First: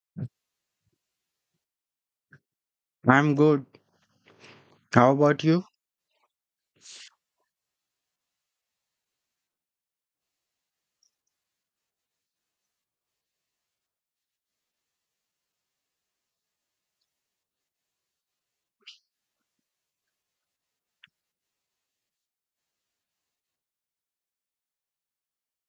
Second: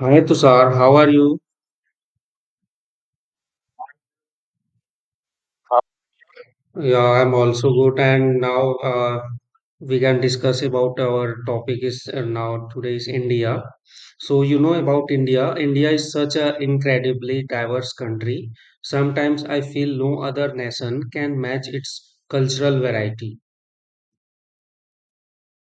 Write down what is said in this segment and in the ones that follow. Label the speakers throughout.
Speaker 1: Hi Tushar, how are you?
Speaker 2: I'm good. How about you?
Speaker 1: Yeah, I'm also good. And now we can discuss about our topic is now today is India. So you know about India. India is such an incredibly diverse country. Sometimes I feel no other nation can match its cultural variety.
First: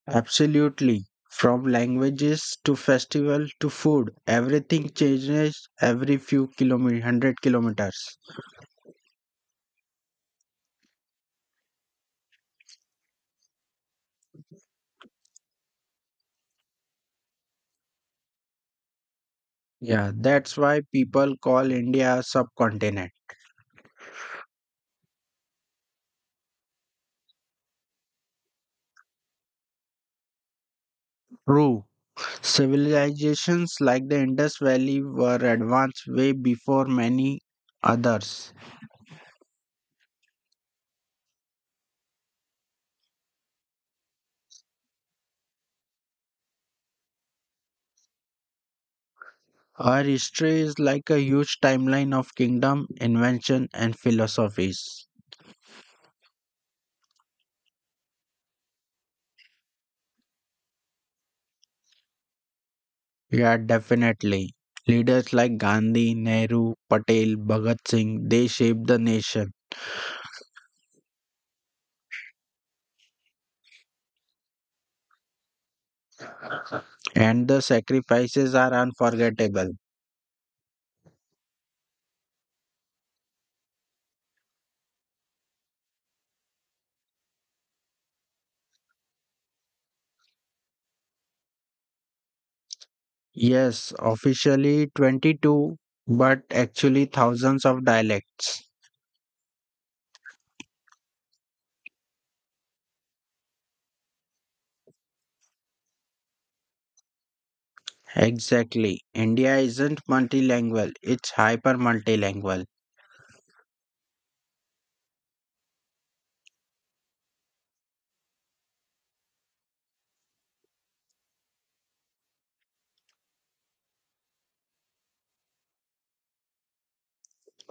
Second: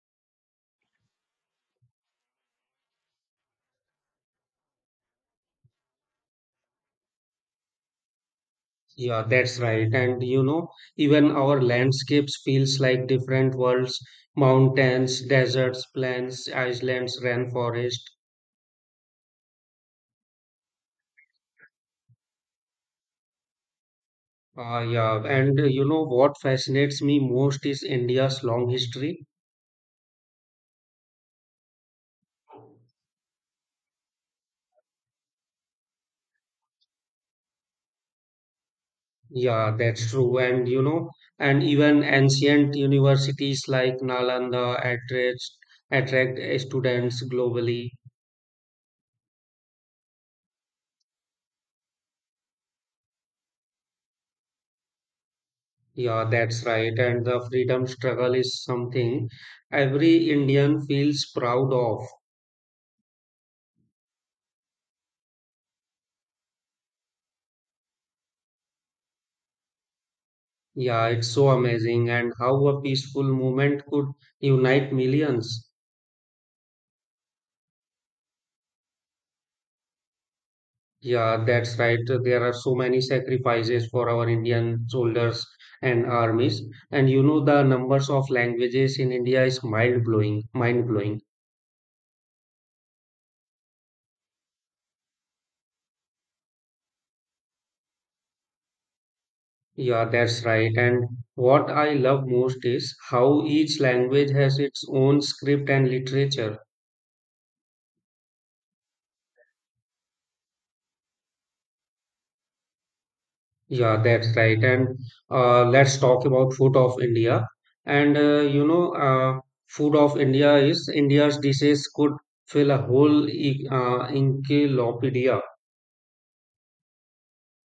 Speaker 2: Absolutely. From languages to festival to food, everything changes every few kilometers, 100 kilometers.
Speaker 1: Yeah, that's right. And even our landscapes feels like different worlds, mountains, deserts, plains, islands, rainforest.
Speaker 2: Yeah, that's why people call India a subcontinent.
Speaker 1: Yeah, and you know what fascinates me most is India's long history.
Speaker 2: True. Civilizations like the Indus Valley were advanced way before many others.
Speaker 1: Yeah, that's true. And and even ancient universities like Nalanda attract students globally.
Speaker 2: Our history is like a huge timeline of kingdom, invention, and philosophies.
Speaker 1: Yeah, that's right. And the freedom struggle is something every Indian feels proud of.
Speaker 2: Yeah, definitely. Leaders like Gandhi, Nehru, Patel, Bhagat Singh, they shaped the nation,
Speaker 1: Yeah, it's so amazing. And how a peaceful movement could unite millions.
Speaker 2: and the sacrifices are unforgettable.
Speaker 1: Yeah, that's right. There are so many sacrifices for our Indian soldiers and armies. And you know the numbers of languages in India is mind blowing, mind blowing.
Speaker 2: Yes, officially 22, but actually thousands of dialects.
Speaker 1: Yeah, that's right. And what I love most is how each language has its own script and literature.
Speaker 2: Exactly. India isn't multilingual, it's hyper multilingual.
Speaker 1: Yeah, that's right. And let's talk about food of India. And food of India is India's dishes could fill a whole encyclopedia.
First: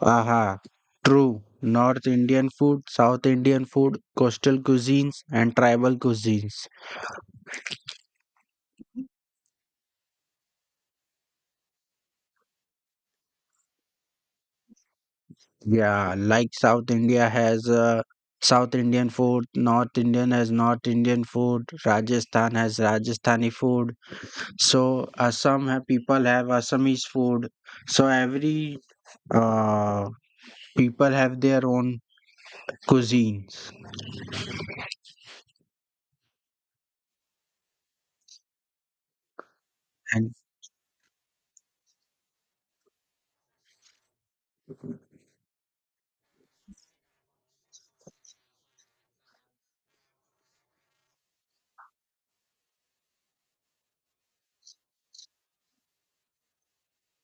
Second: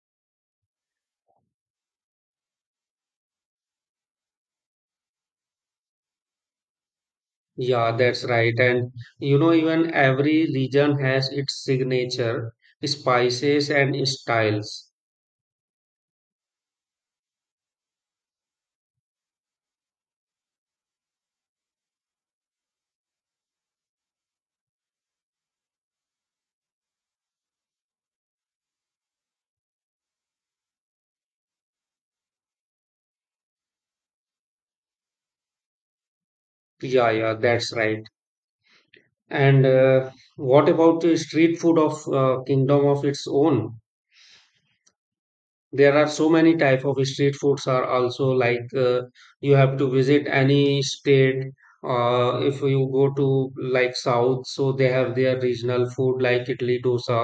Speaker 2: Aha, true. North Indian food, South Indian food, coastal cuisines, and tribal cuisines.
Speaker 1: Yeah, that's right. And even every region has its signature spices and styles.
Speaker 2: Yeah, like South India has South Indian food, North Indian has North Indian food, Rajasthan has Rajasthani food. So Assam people have Assamese food. So every uh, people have their own cuisines.
Speaker 1: Yeah, yeah, that's right. And
Speaker 2: And
Speaker 1: what about the street food of kingdom of its own? There are so many type of street foods are also like you have to visit any state if you go to like south, so they have their regional food like idli dosa.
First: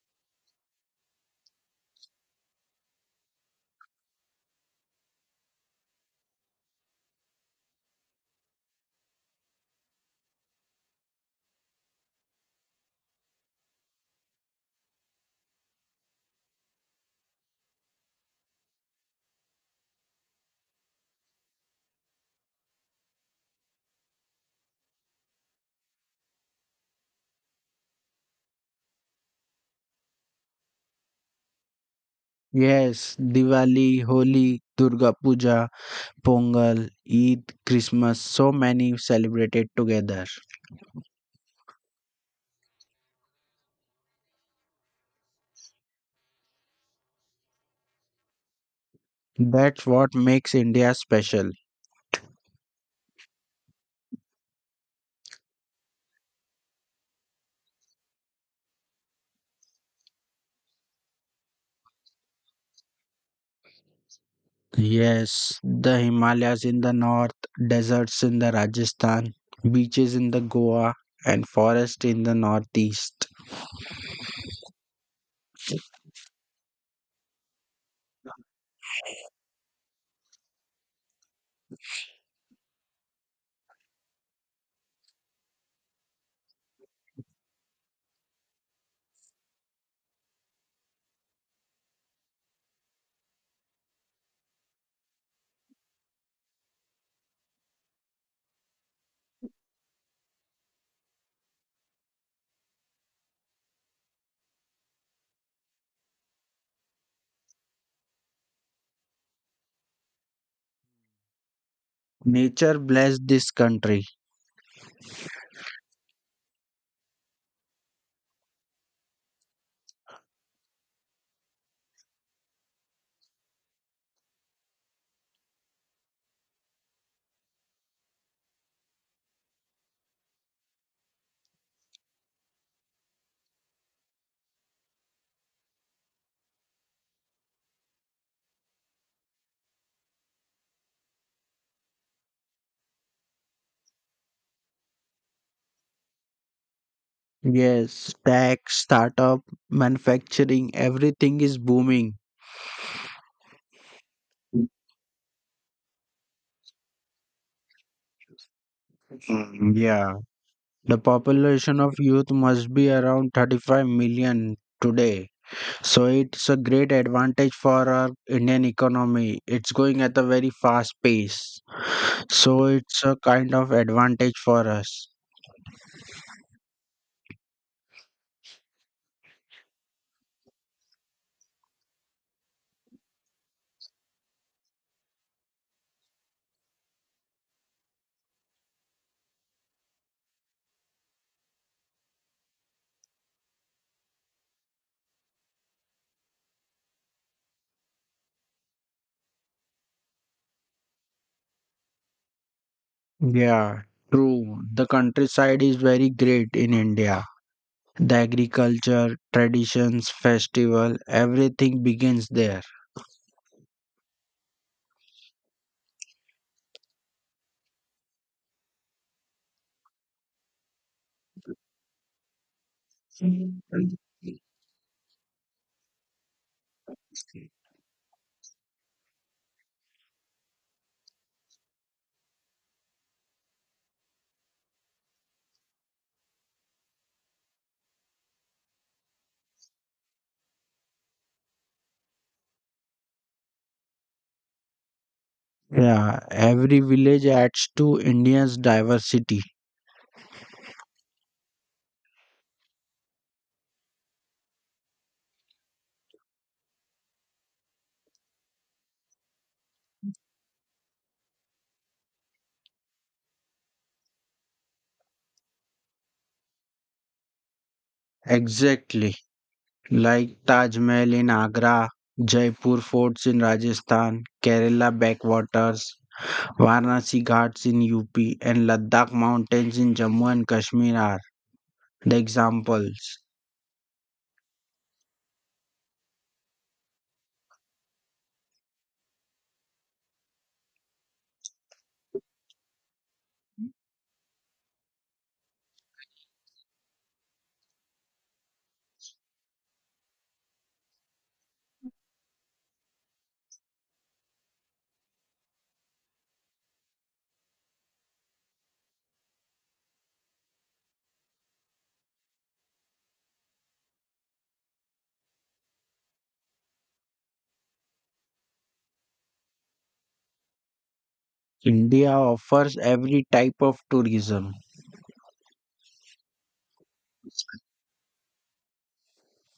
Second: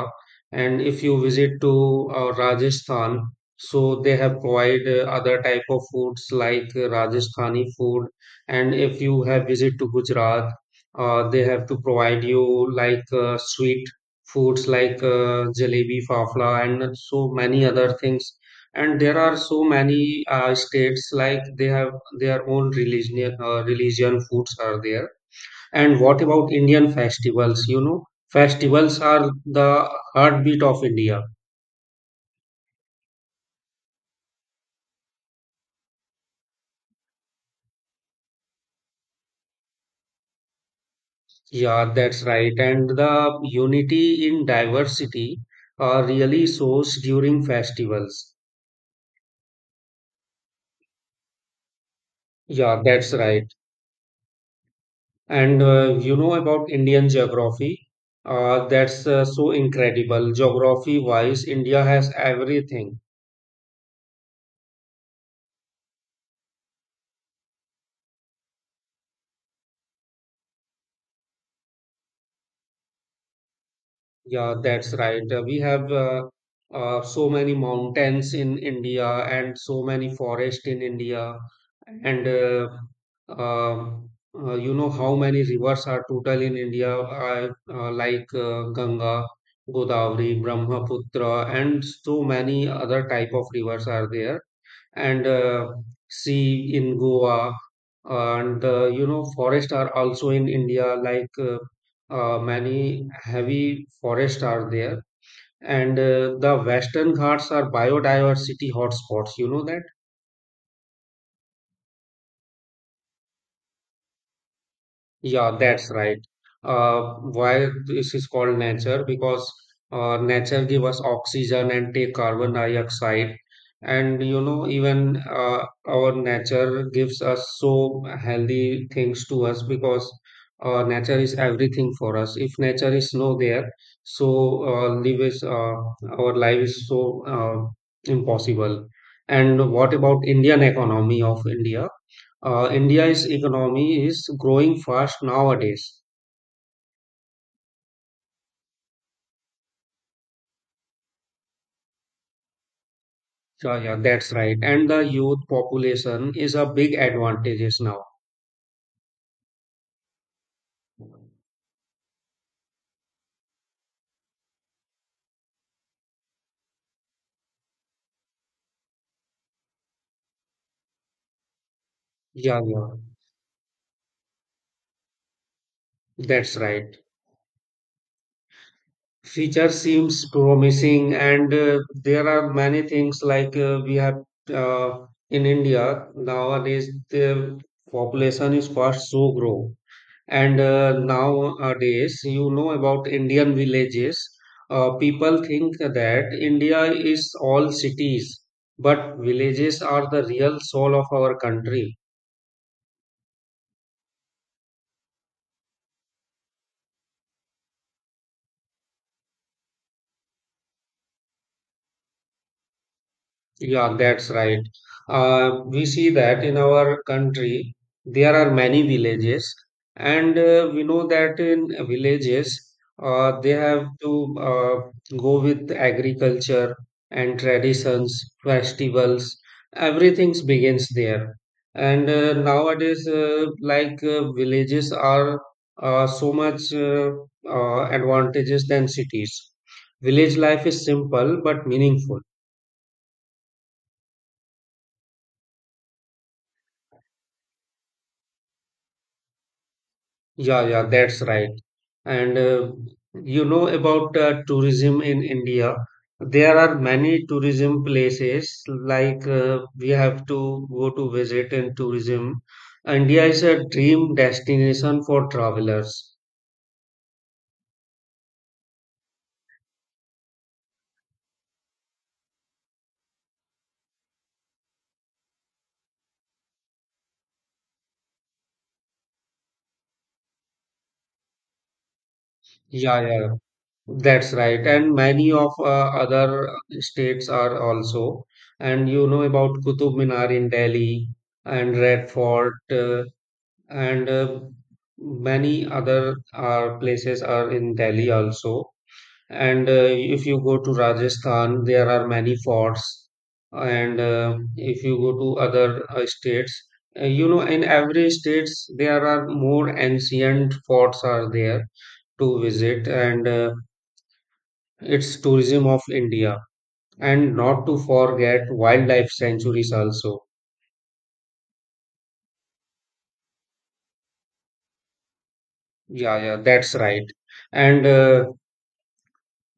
Speaker 1: And if you visit to Rajasthan, so they have provide other type of foods like Rajasthani food. And if you have visit to Gujarat, they have to provide you like sweet foods like jalebi, fafla, and so many other things. And there are so many states like they have their own religion foods are there. And what about Indian festivals? You know, festivals are the heartbeat of India.
Speaker 2: yes, Diwali, Holi, Durga Puja, Pongal, Eid, Christmas, so many celebrated together.
Speaker 1: Yeah, that's right. And the unity in diversity really shows during festivals.
Speaker 2: That's what makes India special.
Speaker 1: Yeah, that's right. And you know about Indian geography. That's so incredible. Geography wise, India has everything.
Speaker 2: Yes, the Himalayas in the north, deserts in the Rajasthan, beaches in the Goa, and forest in the northeast.
Speaker 1: Yeah, that's right. We have so many mountains in India and so many forests in India, and um, you know how many rivers are total in India, like Ganga, Godavari, Brahmaputra, and so many other type of rivers are there. And sea in Goa. And you know forests are also in India. Like many heavy forests are there. And the Western Ghats are biodiversity hotspots. You know that.
Speaker 2: Nature blessed this country.
Speaker 1: Yeah, that's right. Why this is called nature? Because nature give us oxygen and take carbon dioxide, and you know even our nature gives us so healthy things to us because nature is everything for us. If nature is no there, so live is our life is so impossible. And what about Indian economy of India? India's economy is growing fast nowadays.
Speaker 2: Yes, tech, startup, manufacturing, everything is booming.
Speaker 1: Yeah, yeah, that's right. And the youth population is a big advantage now.
Speaker 2: Mm, yeah, the population of youth must be around 35 million today. So it's a great advantage for our Indian economy. It's going at a very fast pace.
Speaker 1: Yeah,
Speaker 2: So
Speaker 1: yeah,
Speaker 2: it's a kind of advantage for us.
Speaker 1: that's right. Future seems promising, and there are many things like we have uh, in India nowadays. The population is fast so grow. And nowadays, you know about Indian villages. People think that India is all cities, but villages are the real soul of our country.
Speaker 2: Yeah, true. The countryside is very great in India. The agriculture, traditions, festival, everything begins there.
Speaker 1: Yeah, that's right. We see that in our country, there are many villages, and we know that in villages, they have to go with agriculture and traditions, festivals, everything begins there. And nowadays, like villages are so much advantages than cities. Village life is simple but meaningful.
Speaker 2: Yeah, every village adds to India's diversity.
Speaker 1: Yeah, yeah, that's right. And you know about tourism in India. There are many tourism places like we have to go to visit in tourism. India is a dream destination for travelers.
Speaker 2: Exactly. Like Taj Mahal in Agra, Jaipur forts in Rajasthan, Kerala backwaters, Varanasi Ghats in UP and Ladakh mountains in Jammu and Kashmir are the
Speaker 1: Yeah,
Speaker 2: examples.
Speaker 1: yeah, that's right. And many of other states are also. And you know about Qutub Minar in Delhi and Red Fort, and many other places are in Delhi also. And if you go to Rajasthan, there are many forts. And if you go to other states, you know, in every states there are more ancient forts are there to visit, and it's tourism of India. And not to forget wildlife sanctuaries also.
Speaker 2: India offers every type of tourism.
Speaker 1: Yeah, yeah, that's right. And uh,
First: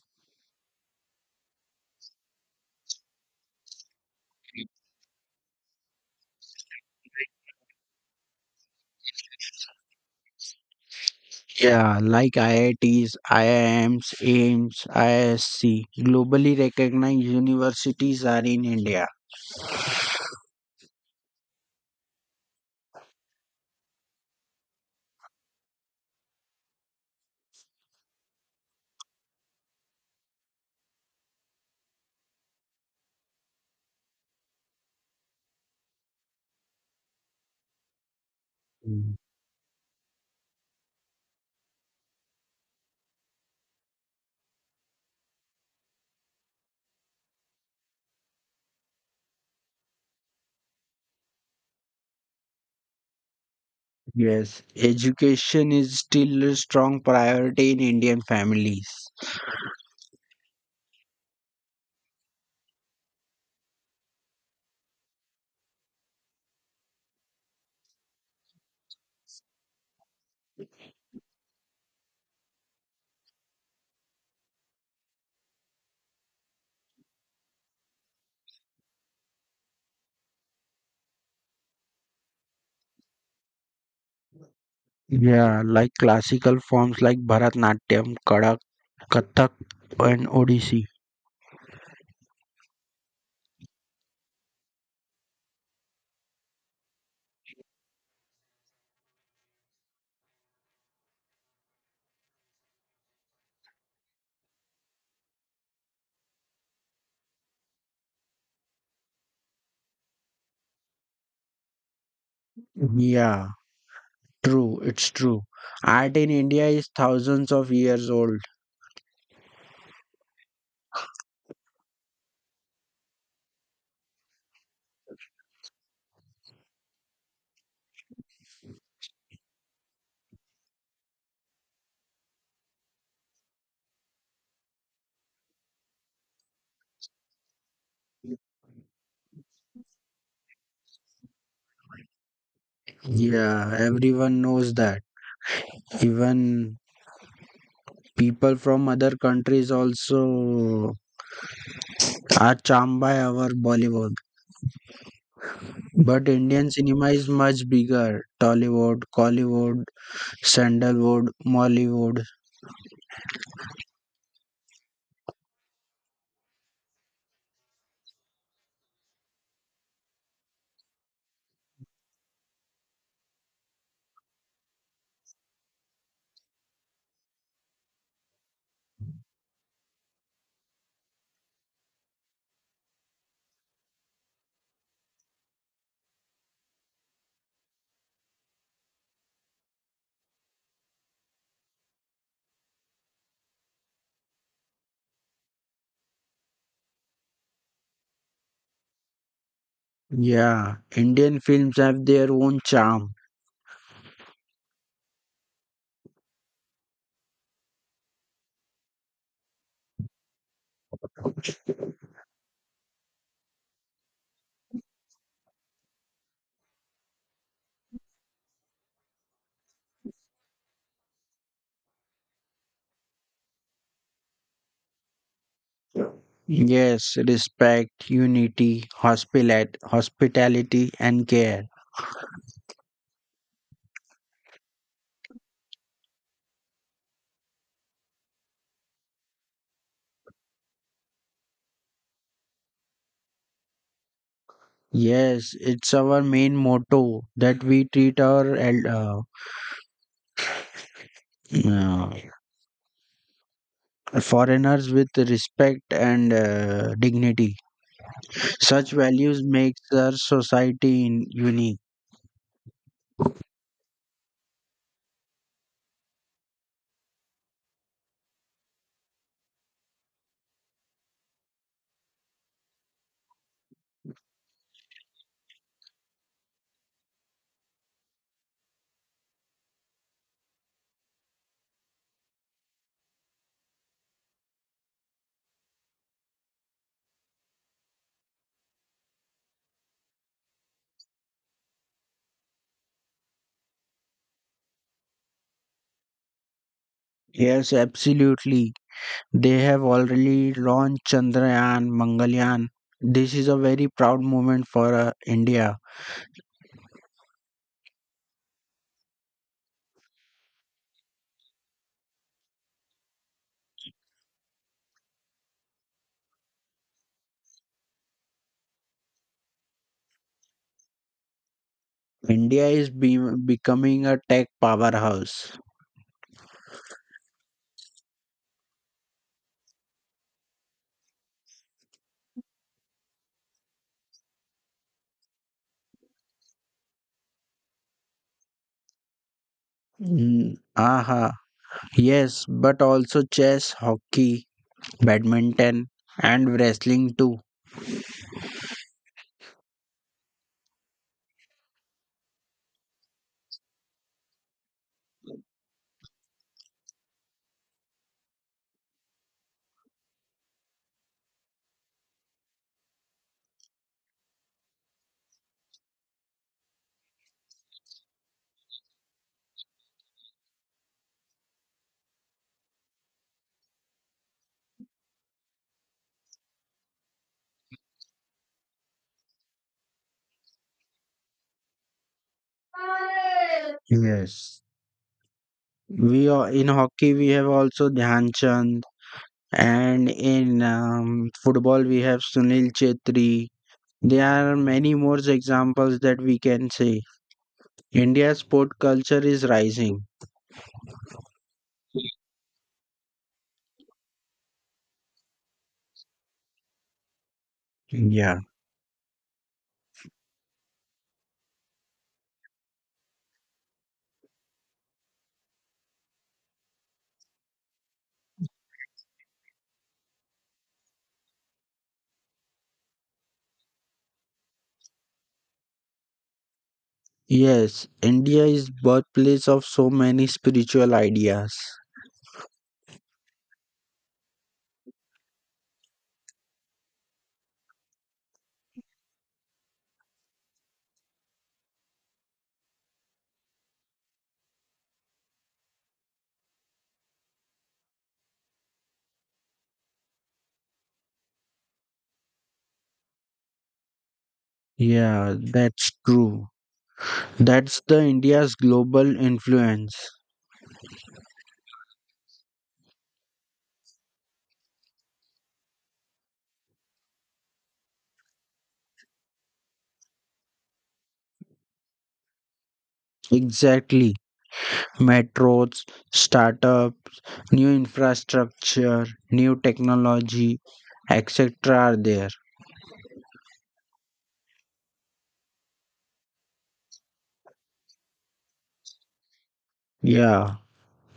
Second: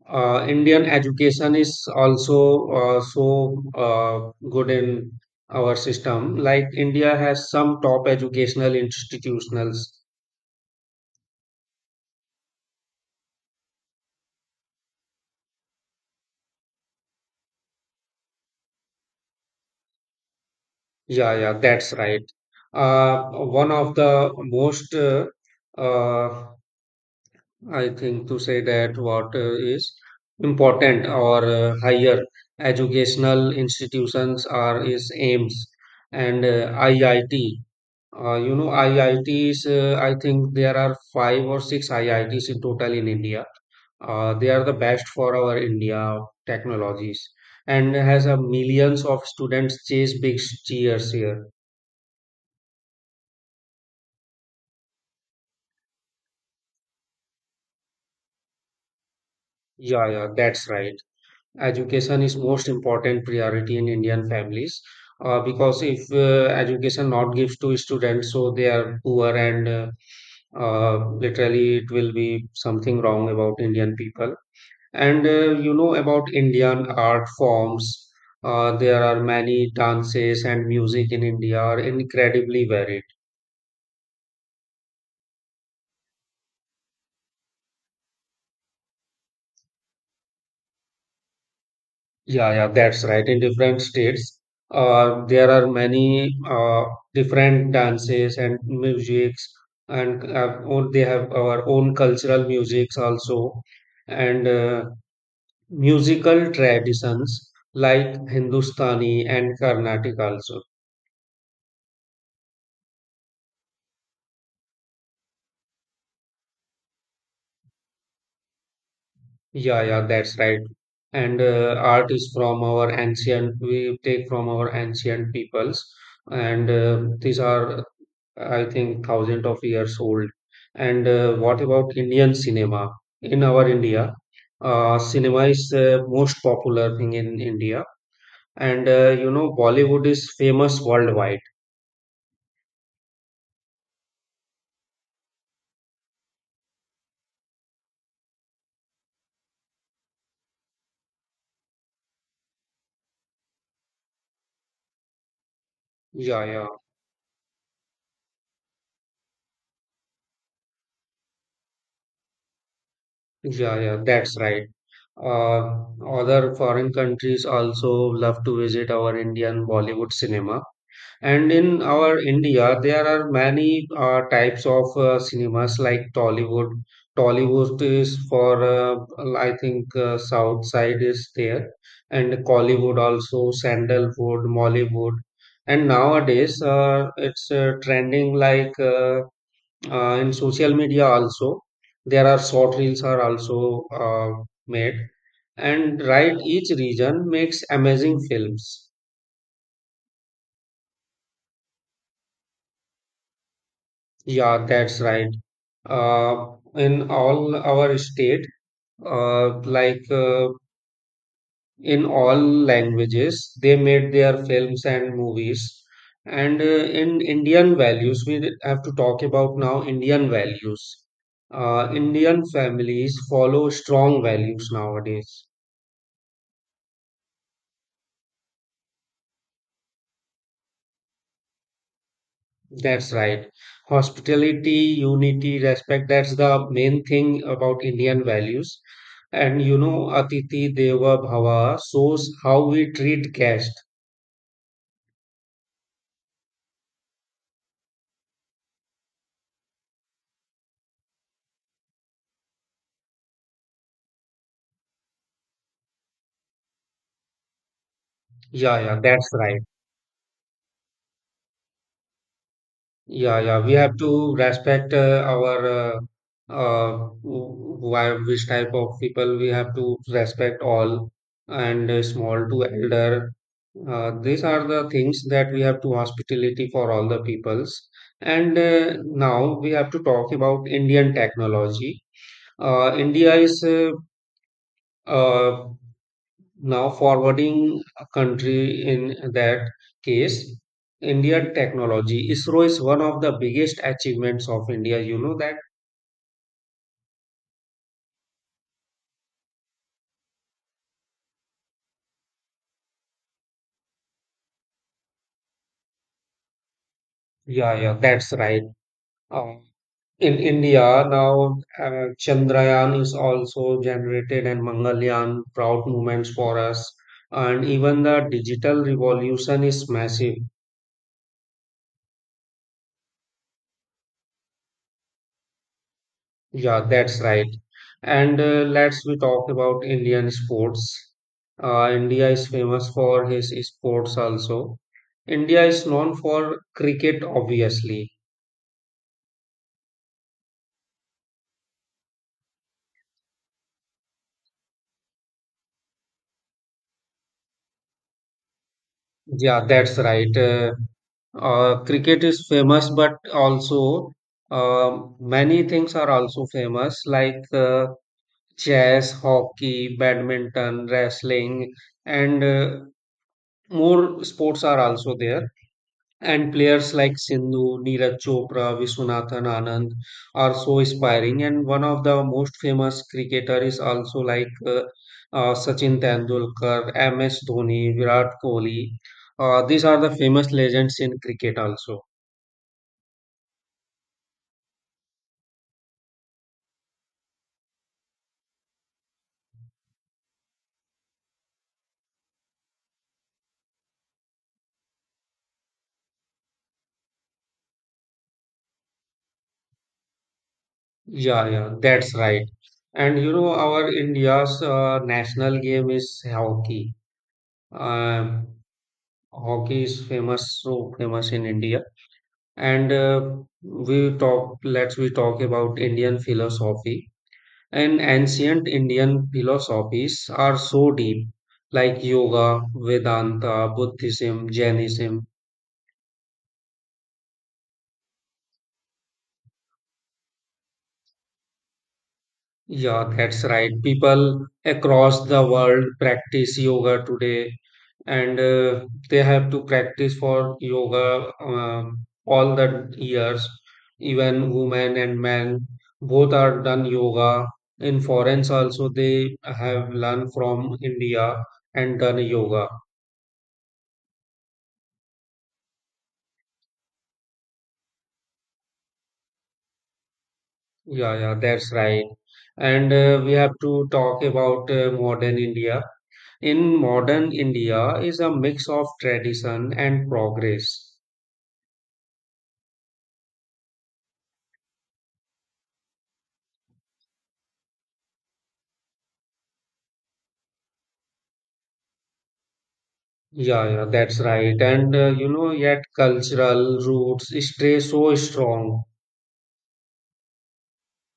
Speaker 1: uh, Indian education is also so good in our system. Like India has some top educational institutionals.
Speaker 2: Yeah, like IITs, IIMs, AIMS, IISC. Globally recognized universities are in India.
Speaker 1: Yeah, yeah, that's right. One of the most, uh, I think, to say that what is important or higher educational institutions are is AIMS and IIT. You know,
Speaker 2: Mm.
Speaker 1: IITs, I think there are five or six IITs in total in India. They are the best for our India technologies and has a millions of students chase big cheers here.
Speaker 2: Yes, education is still a strong priority in Indian families.
Speaker 1: Yeah, yeah, that's right. Education is most important priority in Indian families, because if education not gives to students, so they are poor and literally it will be something wrong about Indian people. And you know about Indian art forms. There are many dances and music in India are incredibly varied.
Speaker 2: Yeah, like classical forms like Bharatnatyam, Kadak, Kathak, and Odissi.
Speaker 1: Yeah, yeah, that's right. In different states, there are many different dances and musics, and or they have our own cultural musics also, and musical traditions like Hindustani and Carnatic also.
Speaker 2: Yeah, true, it's true. Art in India is thousands of years old.
Speaker 1: Yeah, yeah, that's right. And art is from our ancient, we take from our ancient peoples, and these are, I think, thousands of years old. And what about Indian cinema? In our India, cinema is the most popular thing in India, and you know, Bollywood is famous worldwide.
Speaker 2: Yeah, everyone knows that. Even people from other countries also are charmed by our Bollywood. But
Speaker 1: Yeah, yeah,
Speaker 2: Indian cinema is much bigger. Tollywood, Collywood, Sandalwood, Mollywood.
Speaker 1: yeah, yeah, that's right. Other foreign countries also love to visit our Indian Bollywood cinema. And in our India, there are many types of cinemas like Tollywood. Tollywood is for, I think, South side is there, and Collywood also, Sandalwood, Mollywood. And nowadays, it's trending like in social media also. There are short reels are also made, and right, each region makes amazing films.
Speaker 2: Yeah, Indian films have their own charm.
Speaker 1: Yeah, that's right. In all our state, like in all languages, they made their films and movies. And in Indian values, we have to talk about now Indian values. Indian families follow strong values nowadays.
Speaker 2: Yes, respect, unity, hospitality, and care.
Speaker 1: That's right. Hospitality, unity, respect, that's the main thing about Indian values. And you know, Atiti Deva Bhava shows how we treat guests.
Speaker 2: Yes, it's our main motto that we treat our uh, foreigners with respect and dignity.
Speaker 1: Yeah,
Speaker 2: Such
Speaker 1: yeah, that's
Speaker 2: values
Speaker 1: right.
Speaker 2: makes our society unique.
Speaker 1: Yeah, yeah, we have to respect our why which type of people we have to respect all, and small to elder. These are the things that we have to hospitality for all the peoples. And now we have to talk about Indian technology. India is uh, now, forwarding a country in that case, India technology. ISRO is one of the biggest achievements of India. You know that?
Speaker 2: Yes, absolutely. They have already launched Chandrayaan, Mangalyaan. This is a very proud moment for India.
Speaker 1: Yeah, yeah, that's right. Um, in India, now Chandrayaan is also generated and Mangalyaan, proud moments for us. And even the digital revolution is massive.
Speaker 2: India is becoming a tech powerhouse.
Speaker 1: Yeah, that's right. And let's we talk about Indian sports. India is famous for his sports also. India is known for cricket, obviously.
Speaker 2: Mm, aha. Yes, but also chess, hockey, badminton, and wrestling too.
Speaker 1: Yeah, that's right. Cricket is famous, but also many things are also famous like chess, hockey, badminton, wrestling, and more sports are also there. And players like Sindhu, Neeraj Chopra, Viswanathan Anand are so inspiring. And one of the most famous cricketer is also like Sachin Tendulkar, MS Dhoni, Virat Kohli. These are the famous legends in cricket also.
Speaker 2: Yes, we are in hockey. We have also Dhyan Chand, and in football we have Sunil Chetri. There are many more examples that we can say. India's sport culture is rising.
Speaker 1: Yeah, yeah, that's right. And you know, our India's national game is hockey.
Speaker 2: Yeah.
Speaker 1: Um, hockey is famous, so famous in India. And we talk let's we talk about Indian philosophy. And ancient Indian philosophies are so deep, like yoga, vedanta, buddhism, jainism.
Speaker 2: Yes, India is birthplace of so many spiritual ideas.
Speaker 1: Yeah, that's right. People across the world practice yoga today. And they have to practice for yoga all the years, even women and men both are done yoga. In foreigns also, they have learned from India and done yoga.
Speaker 2: Yeah, that's true. That's the India's global influence.
Speaker 1: Yeah, yeah, that's right. And we have to talk about modern India. In modern India is a mix of tradition and progress.
Speaker 2: Exactly. Metros, startups, new infrastructure, new technology, etc. are there.
Speaker 1: Yeah, yeah, that's right. And you know, yet cultural roots stay so strong.
Speaker 2: Yeah,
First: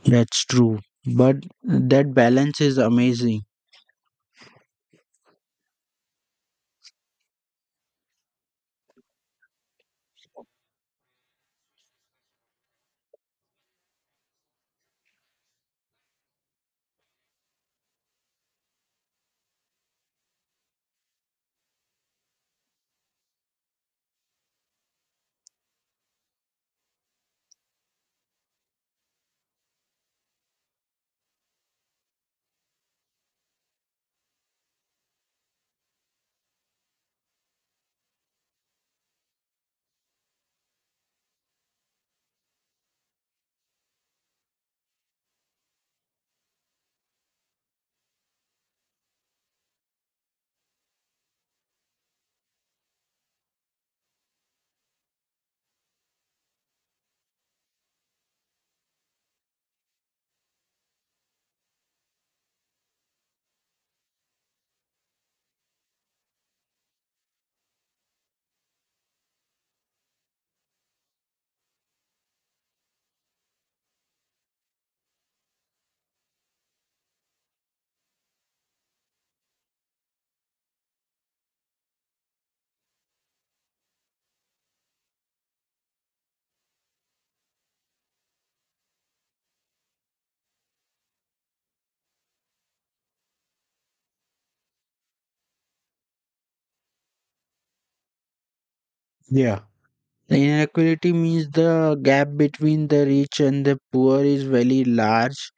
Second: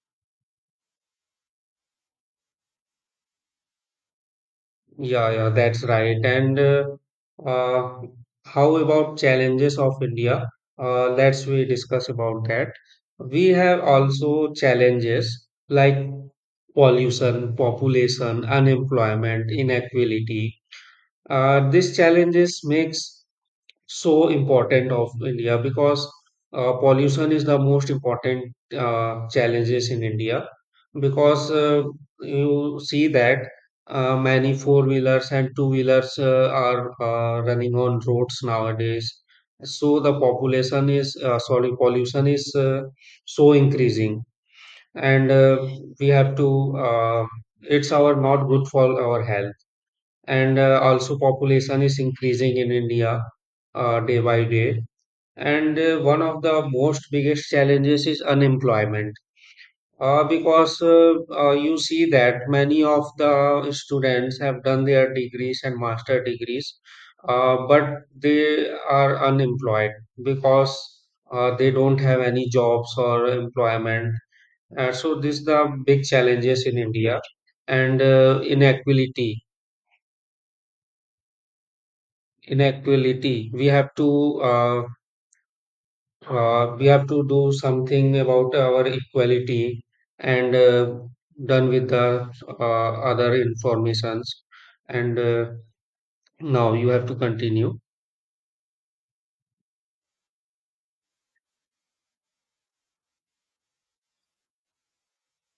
Speaker 2: that's true. But that balance is amazing.
Speaker 1: Yeah, yeah, that's right. And uh, how about challenges of India? Let's we discuss about that. We have also challenges like pollution, population, unemployment, inequality. These challenges makes so important of India because pollution is the most important challenges in India because you see that many four wheelers and two wheelers are running on roads nowadays. So the population is sorry pollution is so increasing. And we have to it's our not good for our health. And also population is increasing in India day by day. And one of the most biggest challenges is unemployment, because you see that many of the students have done their degrees and master degrees, but they are unemployed because they don't have any jobs or employment. So this the big challenges in India. And inequality, uh, we have to do something about our equality. And done with the other informations. And now you have to continue.
Speaker 2: Yeah. The inequality means the gap between the rich and the poor is very large.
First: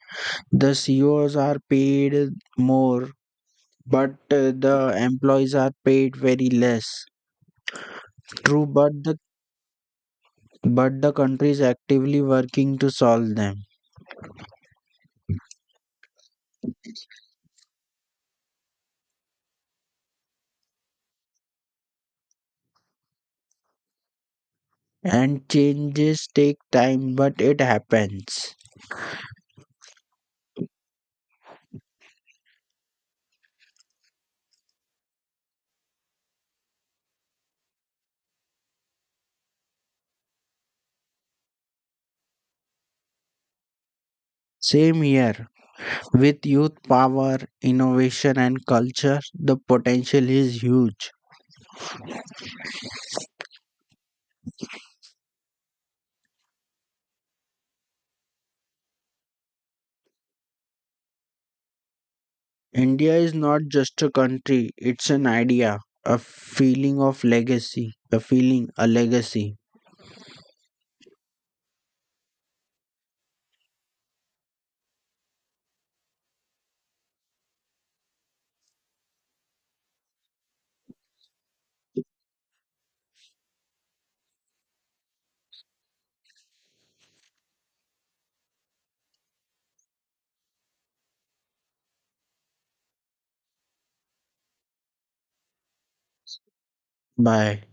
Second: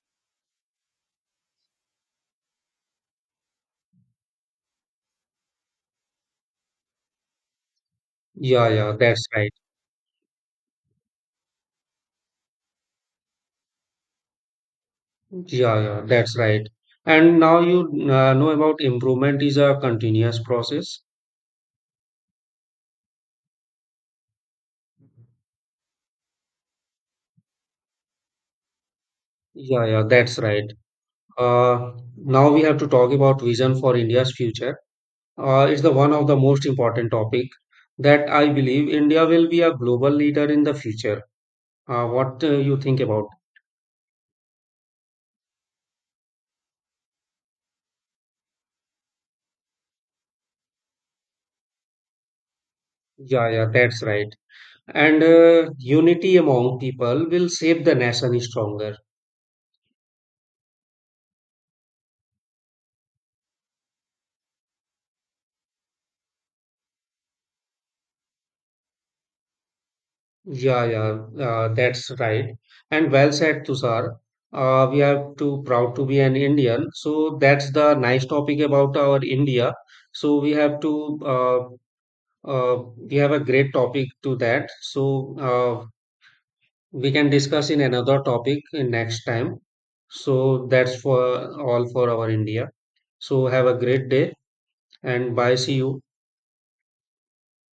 Speaker 2: The CEOs are paid more, but the employees are paid very less. True,
Speaker 1: Yeah, yeah,
Speaker 2: but
Speaker 1: that's right.
Speaker 2: the country is actively working to solve them.
Speaker 1: Yeah, yeah, that's right. And now you know about improvement is a continuous process.
Speaker 2: And changes take time, but it happens.
Speaker 1: Yeah, yeah, that's right. uh, Now we have to talk about vision for India's future, is the one of the most important topic that I believe India will be a global leader in the future. What you think about?
Speaker 2: Same here, with youth power, innovation, and culture, the potential is huge.
Speaker 1: Yeah, yeah, that's right. And unity among people will shape the nation stronger.
Speaker 2: India is not just a country, it's an idea, a feeling of legacy, a legacy.
Speaker 1: Yeah, yeah, that's right. And well said, Tushar. We are too proud to be an Indian. So that's the nice topic about our India. So uh, we have a great topic to that. So we can discuss in another topic in next time. So that's for all for our India. So have a great day and bye. See you.
Speaker 2: Bye.